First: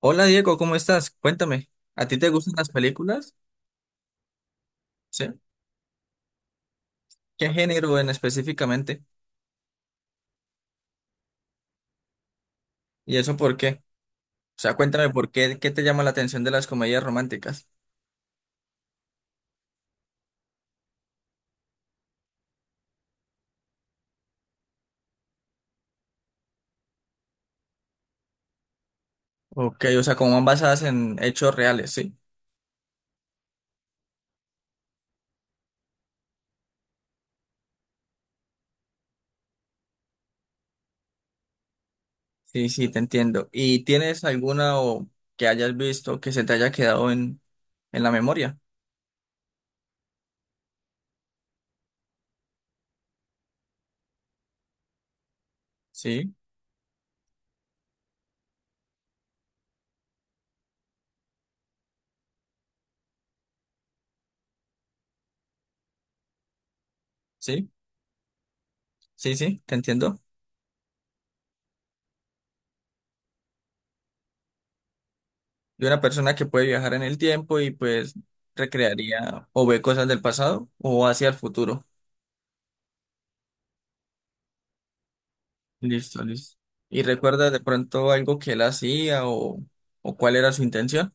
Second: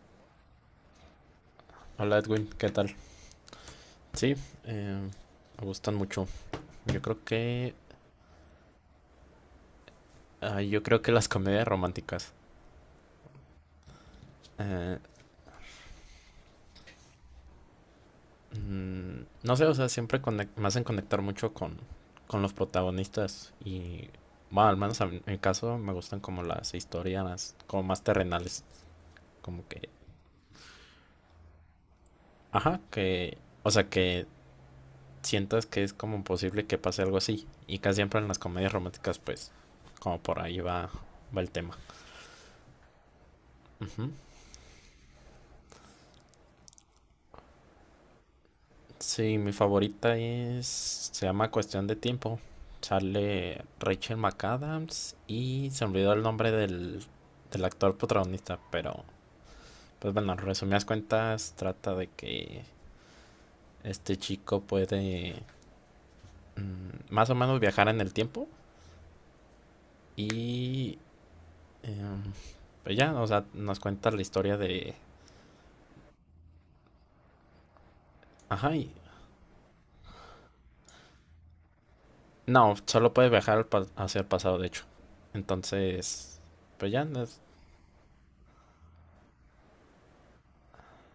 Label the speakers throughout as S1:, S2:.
S1: Hola Diego, ¿cómo estás? Cuéntame, ¿a
S2: Hola
S1: ti te
S2: Edwin,
S1: gustan las
S2: ¿qué tal?
S1: películas?
S2: Sí, eh,
S1: ¿Sí?
S2: me gustan mucho. Yo creo
S1: ¿Qué
S2: que,
S1: género en específicamente?
S2: yo creo que las comedias románticas.
S1: ¿Y eso por qué? O sea,
S2: eh,
S1: cuéntame por qué, qué te llama la atención de las comedias románticas.
S2: no sé, o sea, siempre me hacen conectar mucho con los protagonistas y, bueno, al menos en mi caso me gustan como las historias como más terrenales, como
S1: Ok,
S2: que,
S1: o sea, como van basadas en hechos reales, ¿sí?
S2: ajá, que, o sea, que sientas que es como posible que pase algo así y casi siempre en las comedias románticas, pues, como por ahí va, va el tema.
S1: Sí, sí, te entiendo. ¿Y
S2: Ujú.
S1: tienes alguna o que hayas visto que se te haya quedado en la memoria?
S2: Sí, mi favorita es, se llama Cuestión de Tiempo. Sale Rachel McAdams y se olvidó el
S1: Sí,
S2: nombre del, del actor protagonista, pero pues bueno, en resumidas cuentas trata de que este chico puede más o menos
S1: sí,
S2: viajar en el tiempo
S1: sí, sí, te entiendo.
S2: y em, pues ya, o sea, nos cuenta la historia de...
S1: De una persona que puede viajar en el tiempo y pues
S2: Ajá,
S1: recrearía o ve cosas del pasado o hacia el futuro.
S2: no, solo puede viajar al hacia el pasado, de hecho.
S1: Listo,
S2: Entonces,
S1: listo.
S2: pues
S1: ¿Y
S2: ya,
S1: recuerdas de pronto algo que él hacía o cuál era su intención?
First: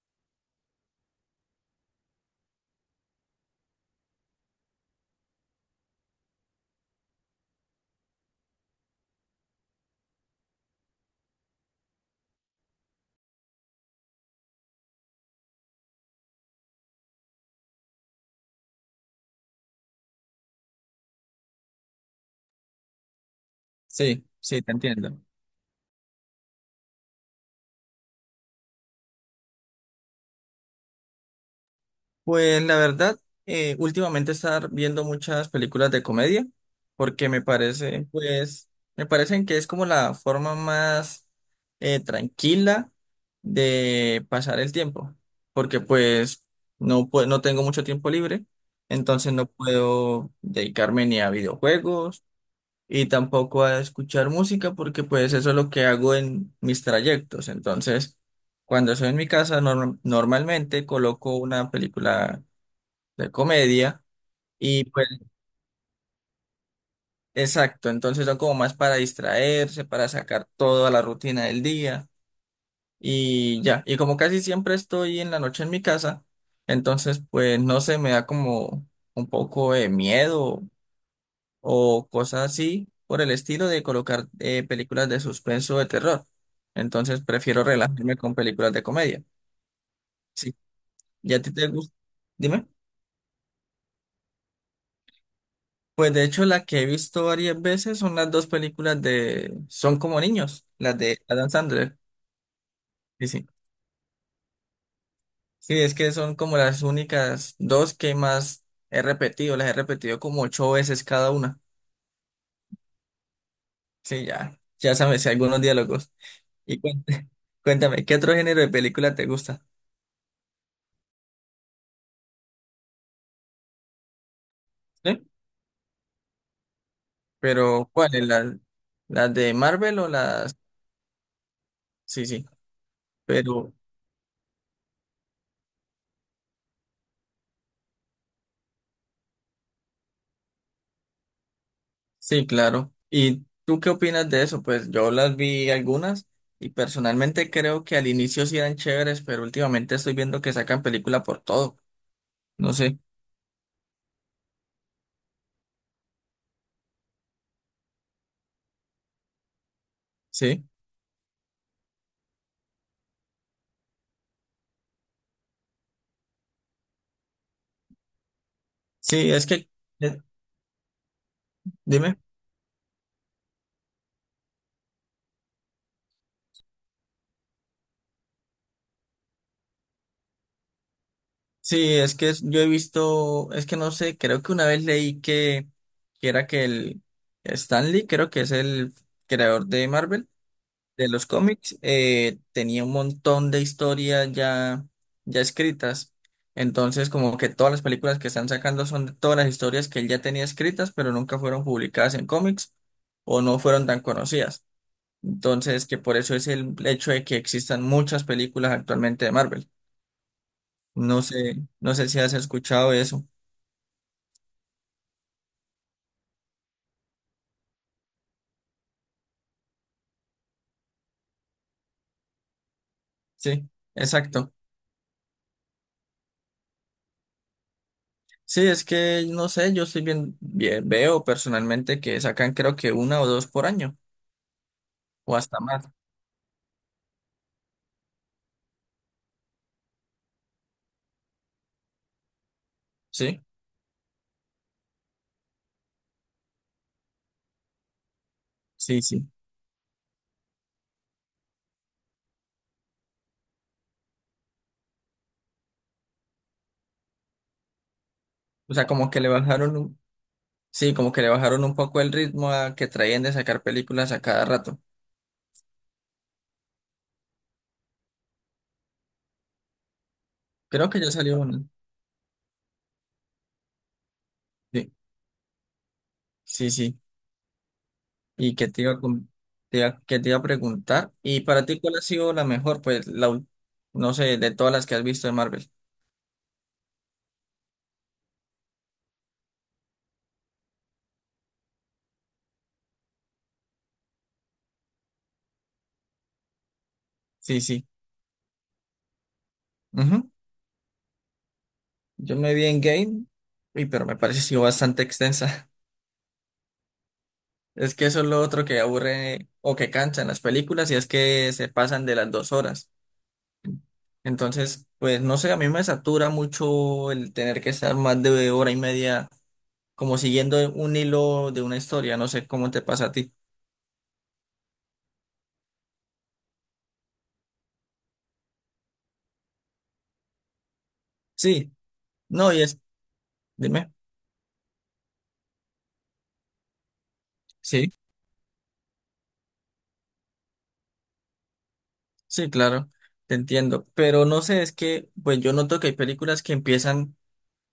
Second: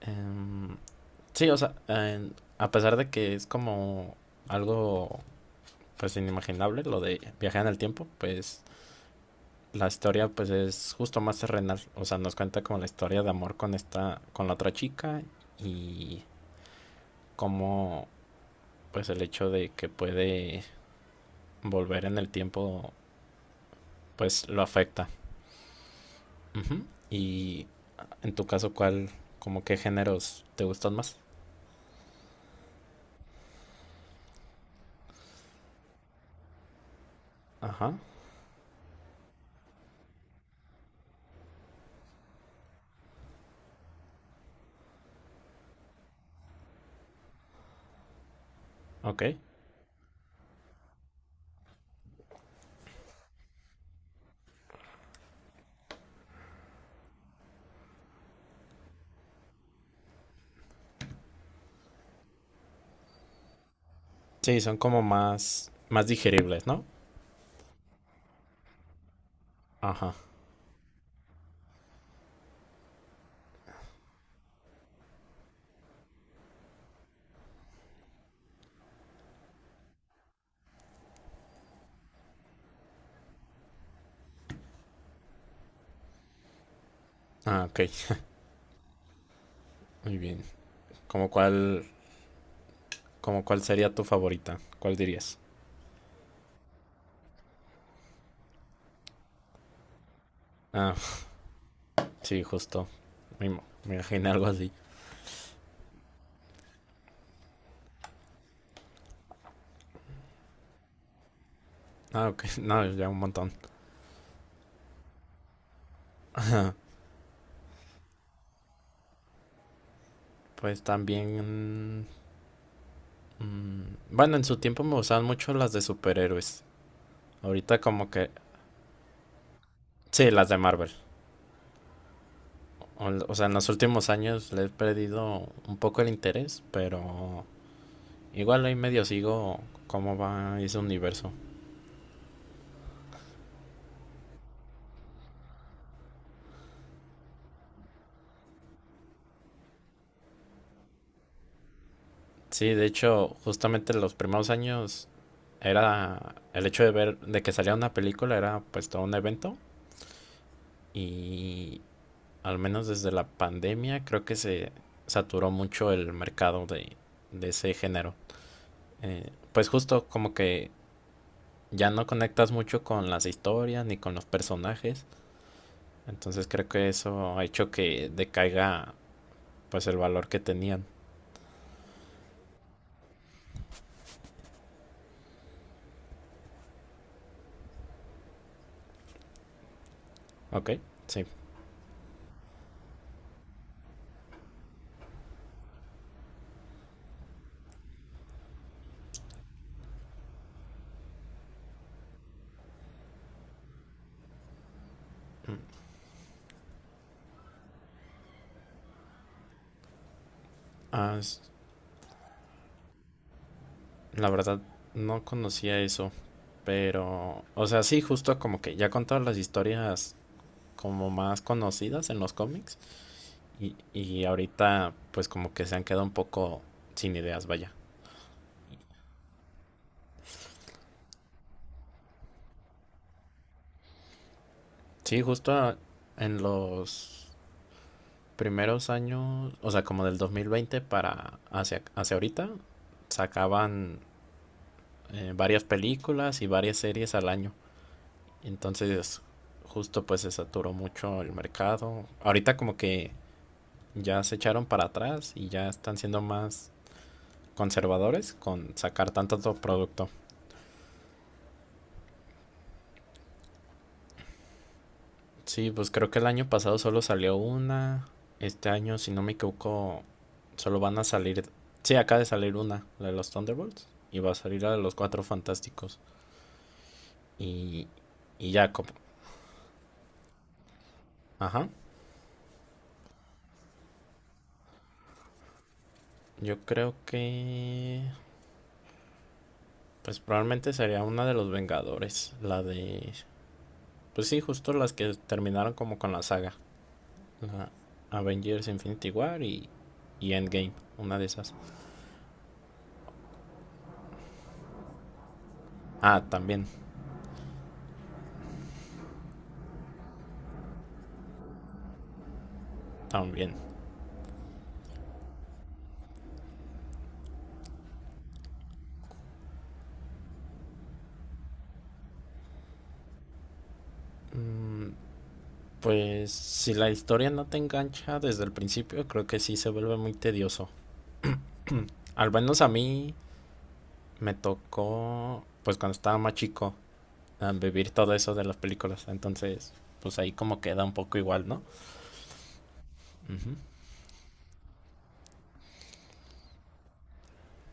S2: Em, sí, o sea, a pesar de que es como algo pues inimaginable lo de viajar en el tiempo, pues la historia pues es justo más terrenal, o sea, nos cuenta como la historia de amor con esta con la otra chica y cómo pues el hecho de que puede volver en el tiempo
S1: Sí,
S2: pues lo
S1: sí, te
S2: afecta.
S1: entiendo.
S2: Ujú. Y en tu caso, ¿cuál, como qué géneros te gustan más?
S1: Pues la verdad, últimamente estar viendo muchas películas de comedia porque
S2: Ajá,
S1: pues, me parecen que es como la forma más tranquila de pasar el tiempo, porque pues no tengo mucho tiempo libre,
S2: ok.
S1: entonces no puedo dedicarme ni a videojuegos y tampoco a escuchar música porque pues eso es lo que hago en mis trayectos. Entonces, cuando estoy en mi casa, normalmente coloco una película de comedia
S2: Sí, son
S1: y
S2: como
S1: pues
S2: más digeribles, ¿no?
S1: exacto, entonces son como más para distraerse, para
S2: Ajá.
S1: sacar toda la rutina del día y ya. Y como casi siempre estoy en la noche en mi casa, entonces pues no sé, me da como un poco de miedo o cosas así por el estilo de colocar películas de suspenso o de terror. Entonces prefiero
S2: Ah, ok.
S1: relajarme con películas de comedia.
S2: Muy bien.
S1: Sí,
S2: ¿Cómo
S1: ¿ya a ti te
S2: cuál,
S1: gusta? Dime.
S2: ¿como cuál sería tu favorita? ¿Cuál dirías?
S1: Pues de hecho la que he visto varias veces son las dos películas de Son como niños,
S2: Ah,
S1: las de Adam Sandler.
S2: sí, justo.
S1: Sí, sí.
S2: Me imaginé algo así.
S1: Sí, es que son como las únicas dos que más he repetido, las he repetido como 8 veces cada una.
S2: Ah, ok. No, ya un montón.
S1: Sí, ya, ya sabes, si algunos diálogos. Y cuéntame, cuéntame, ¿qué otro género de película te gusta?
S2: Pues también... mm, bueno, en su tiempo me gustaban
S1: ¿Sí?
S2: mucho las de superhéroes. Ahorita
S1: Pero,
S2: como
S1: ¿cuáles?
S2: que...
S1: ¿Las de Marvel o
S2: Sí, las de
S1: las?
S2: Marvel.
S1: Sí, sí,
S2: O sea, en los
S1: pero
S2: últimos años le he perdido un poco el interés, pero igual ahí medio sigo cómo va ese universo.
S1: sí, claro. ¿Y tú qué opinas de eso? Pues yo las vi algunas y personalmente creo que al inicio sí eran chéveres, pero últimamente estoy viendo que sacan película por todo. No
S2: Sí, de
S1: sé,
S2: hecho, justamente los primeros años era el hecho de ver, de que salía una película era pues todo un evento
S1: sí.
S2: y al menos desde la pandemia creo que se saturó mucho el mercado de ese género.
S1: Sí, es que,
S2: Pues justo
S1: eh,
S2: como que ya no
S1: dime.
S2: conectas mucho con las historias ni con los personajes, entonces creo que eso ha hecho que decaiga pues el valor que tenían.
S1: Sí, es que yo he visto, es que no sé, creo que una vez leí que era que el Stanley, creo que es el creador de Marvel
S2: Ok,
S1: de
S2: sí.
S1: los cómics tenía un montón de historias ya escritas. Entonces, como que todas las películas que están sacando son de todas las historias que él ya tenía escritas, pero nunca fueron publicadas en cómics o no fueron tan conocidas. Entonces, que por eso es el hecho de que existan muchas películas actualmente de Marvel.
S2: Ah,
S1: No sé, no sé si has escuchado eso.
S2: la verdad, no conocía eso, pero, o sea, sí, justo como que ya con todas las historias como más conocidas en los cómics
S1: Sí,
S2: y
S1: exacto.
S2: ahorita pues como que se han quedado un poco sin ideas, vaya.
S1: Sí, es que no sé, yo estoy veo personalmente que sacan creo que una o dos por año
S2: Sí,
S1: o
S2: justo
S1: hasta más.
S2: en los primeros años, o sea, como del 2020 para hacia, hacia ahorita,
S1: ¿Sí?
S2: sacaban varias películas y varias series al año.
S1: Sí,
S2: Entonces,
S1: sí.
S2: justo pues se saturó mucho el mercado. Ahorita como que ya se echaron para atrás y ya están siendo más conservadores con
S1: O sea,
S2: sacar
S1: como que le
S2: tanto, tanto
S1: bajaron
S2: producto.
S1: sí, como que le bajaron un poco el ritmo a que traían de sacar películas a cada rato.
S2: Sí, pues creo que el año pasado solo salió una. Este año, si no me equivoco, solo
S1: Creo
S2: van
S1: que
S2: a
S1: ya salió
S2: salir.
S1: una.
S2: Sí, acaba de salir una, la de los Thunderbolts. Y va a salir la de
S1: Sí,
S2: los Cuatro Fantásticos.
S1: sí, sí.
S2: Y, y
S1: Y que
S2: ya,
S1: te
S2: como-
S1: iba a, com- Que te iba a preguntar. ¿Y para
S2: Ajá.
S1: ti cuál ha sido la mejor? No sé, de todas las que has visto de Marvel.
S2: Yo creo que. Pues probablemente sería una de los Vengadores. La de. Pues sí, justo las que terminaron como con la saga.
S1: Sí,
S2: La
S1: sí.
S2: Avengers Infinity War
S1: Ujú.
S2: y Endgame, una de esas.
S1: Yo me vi en Game, pero me pareció bastante extensa.
S2: Ah, también,
S1: Es que eso es lo otro que aburre o que cansa en las películas y es que se pasan de las 2 horas.
S2: también.
S1: Entonces, pues no sé, a mí me satura mucho el tener que estar más de hora y media como siguiendo un hilo de una historia, no sé cómo te pasa a ti.
S2: Mm, Pues si la historia no te engancha desde el principio, creo que sí se vuelve muy tedioso.
S1: Sí,
S2: Al
S1: no,
S2: menos a mí
S1: dime,
S2: me tocó, pues cuando estaba más chico, a vivir
S1: sí,
S2: todo eso de las películas. Entonces, pues ahí como queda un poco igual, ¿no?
S1: sí, claro, te
S2: Ujú.
S1: entiendo, pero no sé, es que pues yo noto que hay películas que empiezan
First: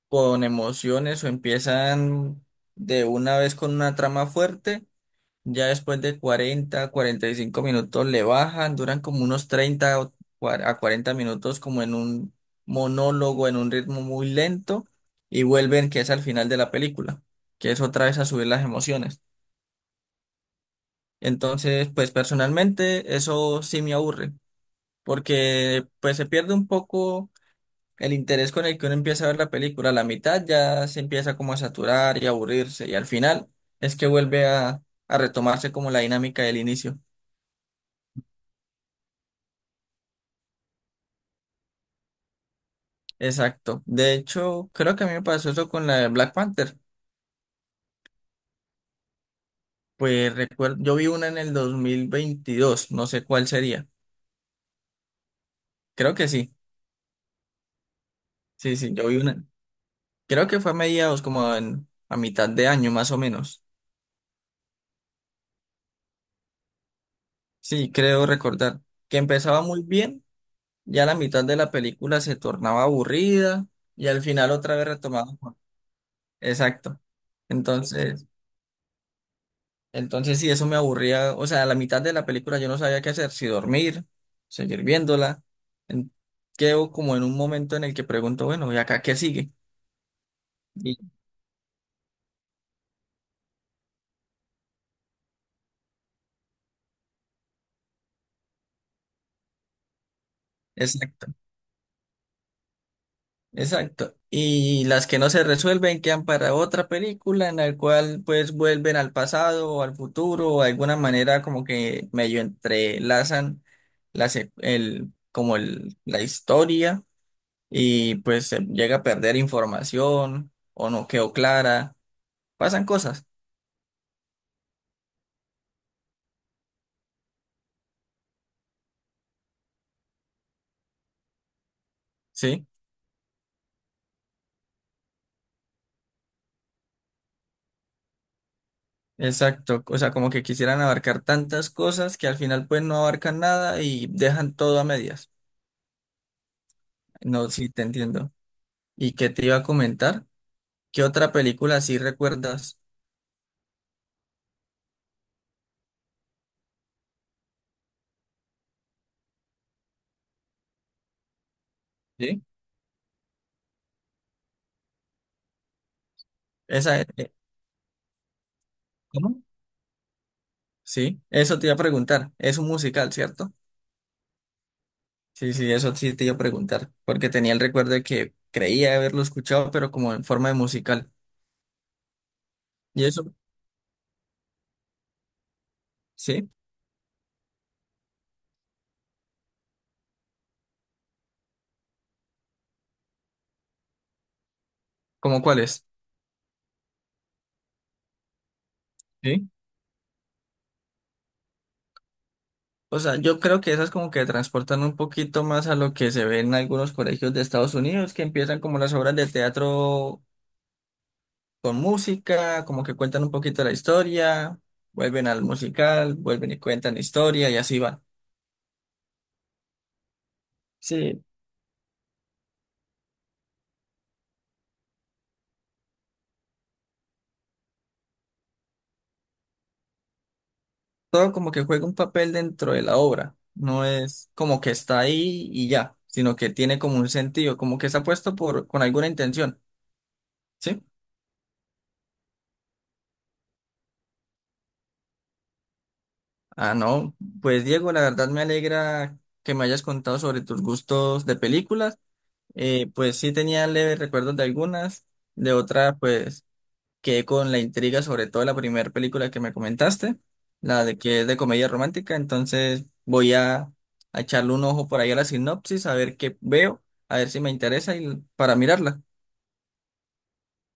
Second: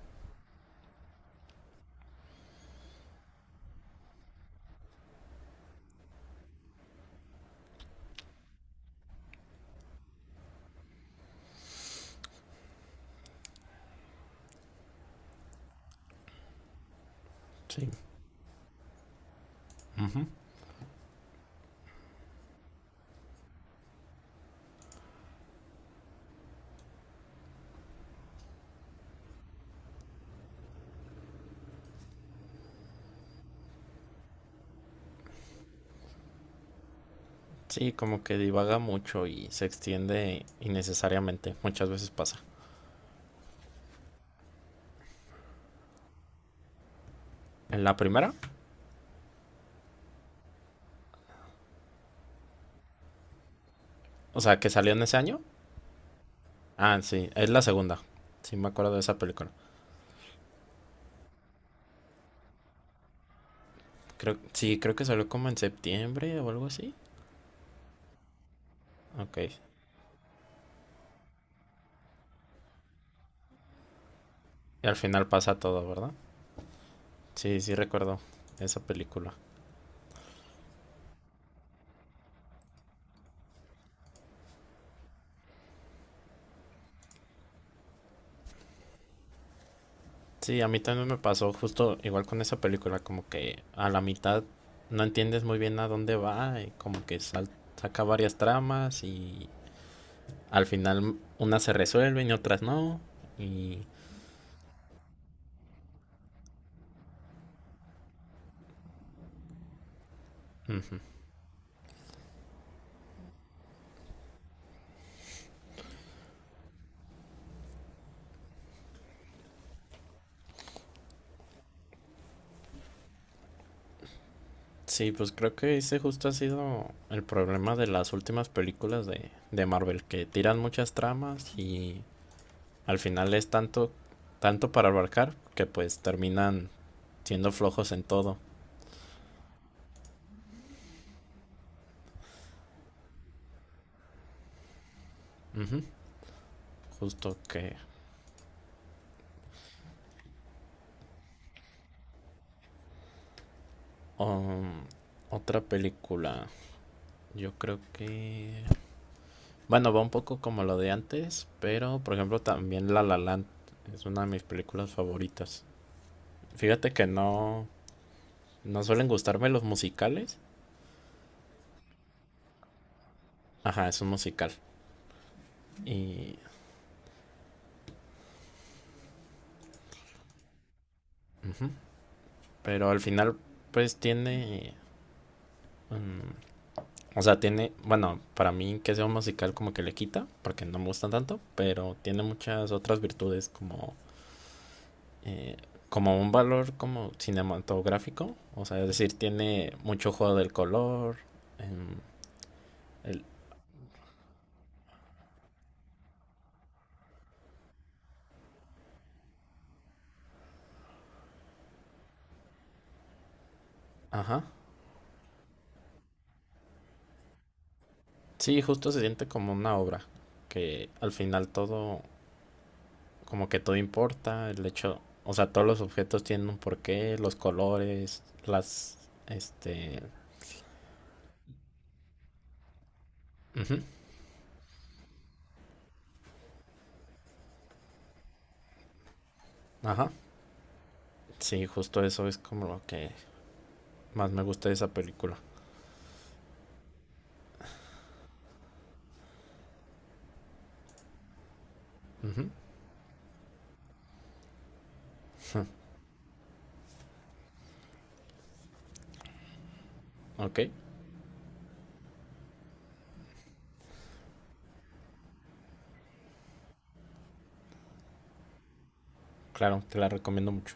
S1: con emociones o empiezan de una vez con una trama fuerte. Ya después de 40, 45 minutos le bajan, duran como unos 30 o a 40 minutos como en un monólogo, en un ritmo muy lento y vuelven que es al final de la película, que es
S2: Sí,
S1: otra vez a subir las emociones.
S2: ujú.
S1: Entonces, pues personalmente eso sí me aburre, porque pues se pierde un poco el interés con el que uno empieza a ver la película. A la mitad ya se empieza como a saturar y a aburrirse y al final es que vuelve a retomarse como la dinámica del inicio.
S2: Sí, como que divaga mucho y se extiende innecesariamente. Muchas veces pasa.
S1: Exacto. De hecho, creo que a mí me pasó eso con la de Black Panther.
S2: En la primera,
S1: Pues recuerdo, yo vi una en el 2022. No sé cuál sería.
S2: o sea, que salió en ese año.
S1: Creo que sí.
S2: Ah, sí, es la segunda. Sí, me
S1: Sí,
S2: acuerdo
S1: sí,
S2: de
S1: yo
S2: esa
S1: vi una.
S2: película.
S1: Creo que fue a mediados, como a mitad de año más o menos.
S2: Creo, sí, creo que salió como en septiembre o algo así.
S1: Sí, creo recordar que
S2: Ok.
S1: empezaba muy bien, ya la mitad de la película se tornaba aburrida y al final otra vez
S2: Y al final
S1: retomaba.
S2: pasa todo, ¿verdad?
S1: Exacto.
S2: Sí, sí recuerdo
S1: Entonces,
S2: esa película.
S1: Entonces, sí, eso me aburría. O sea, a la mitad de la película yo no sabía qué hacer, si dormir, seguir viéndola. En- quedo como en un momento en el que pregunto, bueno, ¿y acá qué sigue?
S2: Sí, a mí
S1: Y-
S2: también me pasó justo igual con esa película, como que a la mitad no entiendes muy bien a dónde va y como que saca varias tramas y al final
S1: exacto,
S2: unas se resuelven y otras no. Y
S1: exacto. Y las que no se resuelven quedan para otra película en la cual pues vuelven al pasado o al futuro o de alguna manera como que medio entrelazan la se- el, como el, la historia y pues se llega a perder información o no quedó clara. Pasan cosas,
S2: sí, pues creo que ese justo ha sido el problema de las últimas películas de Marvel, que tiran muchas tramas y
S1: ¿sí?
S2: al final es tanto, tanto para abarcar que pues terminan siendo flojos en todo.
S1: Exacto, o sea, como que quisieran abarcar tantas cosas que al final pues no abarcan nada y dejan todo a medias.
S2: Ujú, justo
S1: No, sí,
S2: que...
S1: te entiendo. ¿Y qué te iba a comentar? ¿Qué otra película sí recuerdas?
S2: um, otra película, yo creo que... Bueno, va un poco como lo de antes, pero por ejemplo
S1: ¿Sí?
S2: también La La Land es una de mis películas favoritas. Fíjate
S1: Esa,
S2: que no, no suelen
S1: ¿cómo?
S2: gustarme los musicales.
S1: Sí, eso te iba a preguntar. Es un musical, ¿cierto?
S2: Ajá, es un musical.
S1: Sí, sí, eso sí te iba
S2: Y
S1: a preguntar, porque tenía el recuerdo de que creía haberlo escuchado, pero como en forma de musical.
S2: ujú, pero al
S1: ¿Y eso?
S2: final, pues tiene.
S1: ¿Sí?
S2: mm, o sea, tiene. Bueno, para mí que sea un musical como que le quita, porque no me gusta tanto, pero tiene muchas otras virtudes como.
S1: ¿Cómo
S2: eh,
S1: cuál es?
S2: Como un valor como cinematográfico. O sea, es decir,
S1: ¿Sí?
S2: tiene mucho juego del color. em,
S1: O sea,
S2: el,
S1: yo creo que esas como que transportan un poquito más a lo que se ve en algunos colegios de Estados Unidos, que empiezan como las obras de teatro con música, como que cuentan un poquito la
S2: ajá.
S1: historia, vuelven al musical, vuelven y cuentan la historia y así va.
S2: Sí, justo se siente como una obra. Que al
S1: Sí,
S2: final todo. Como que todo importa, el hecho, o sea, todos los objetos tienen un porqué, los colores, las, este,
S1: todo como que juega un papel dentro de la obra,
S2: ujú,
S1: no es como que está ahí y ya, sino que tiene como un sentido, como que está puesto con alguna intención,
S2: ajá,
S1: ¿sí?
S2: sí, justo eso es como lo que más me gusta de esa película.
S1: Ah, no, pues Diego, la verdad me alegra que me hayas contado sobre tus gustos de películas.
S2: Ujú,
S1: Pues sí tenía leves recuerdos de algunas, de otras pues quedé con la intriga sobre todo la primera película que me comentaste,
S2: ok,
S1: la de que es de comedia romántica, entonces voy a echarle un ojo por ahí a la sinopsis, a ver qué veo, a ver si me interesa y para mirarla.
S2: claro, te la recomiendo mucho.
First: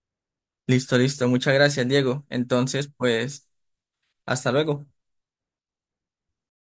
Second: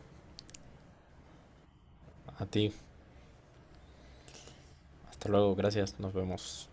S1: Listo, listo, muchas gracias, Diego.
S2: A ti,
S1: Entonces, pues, hasta luego.
S2: hasta luego, gracias, nos vemos.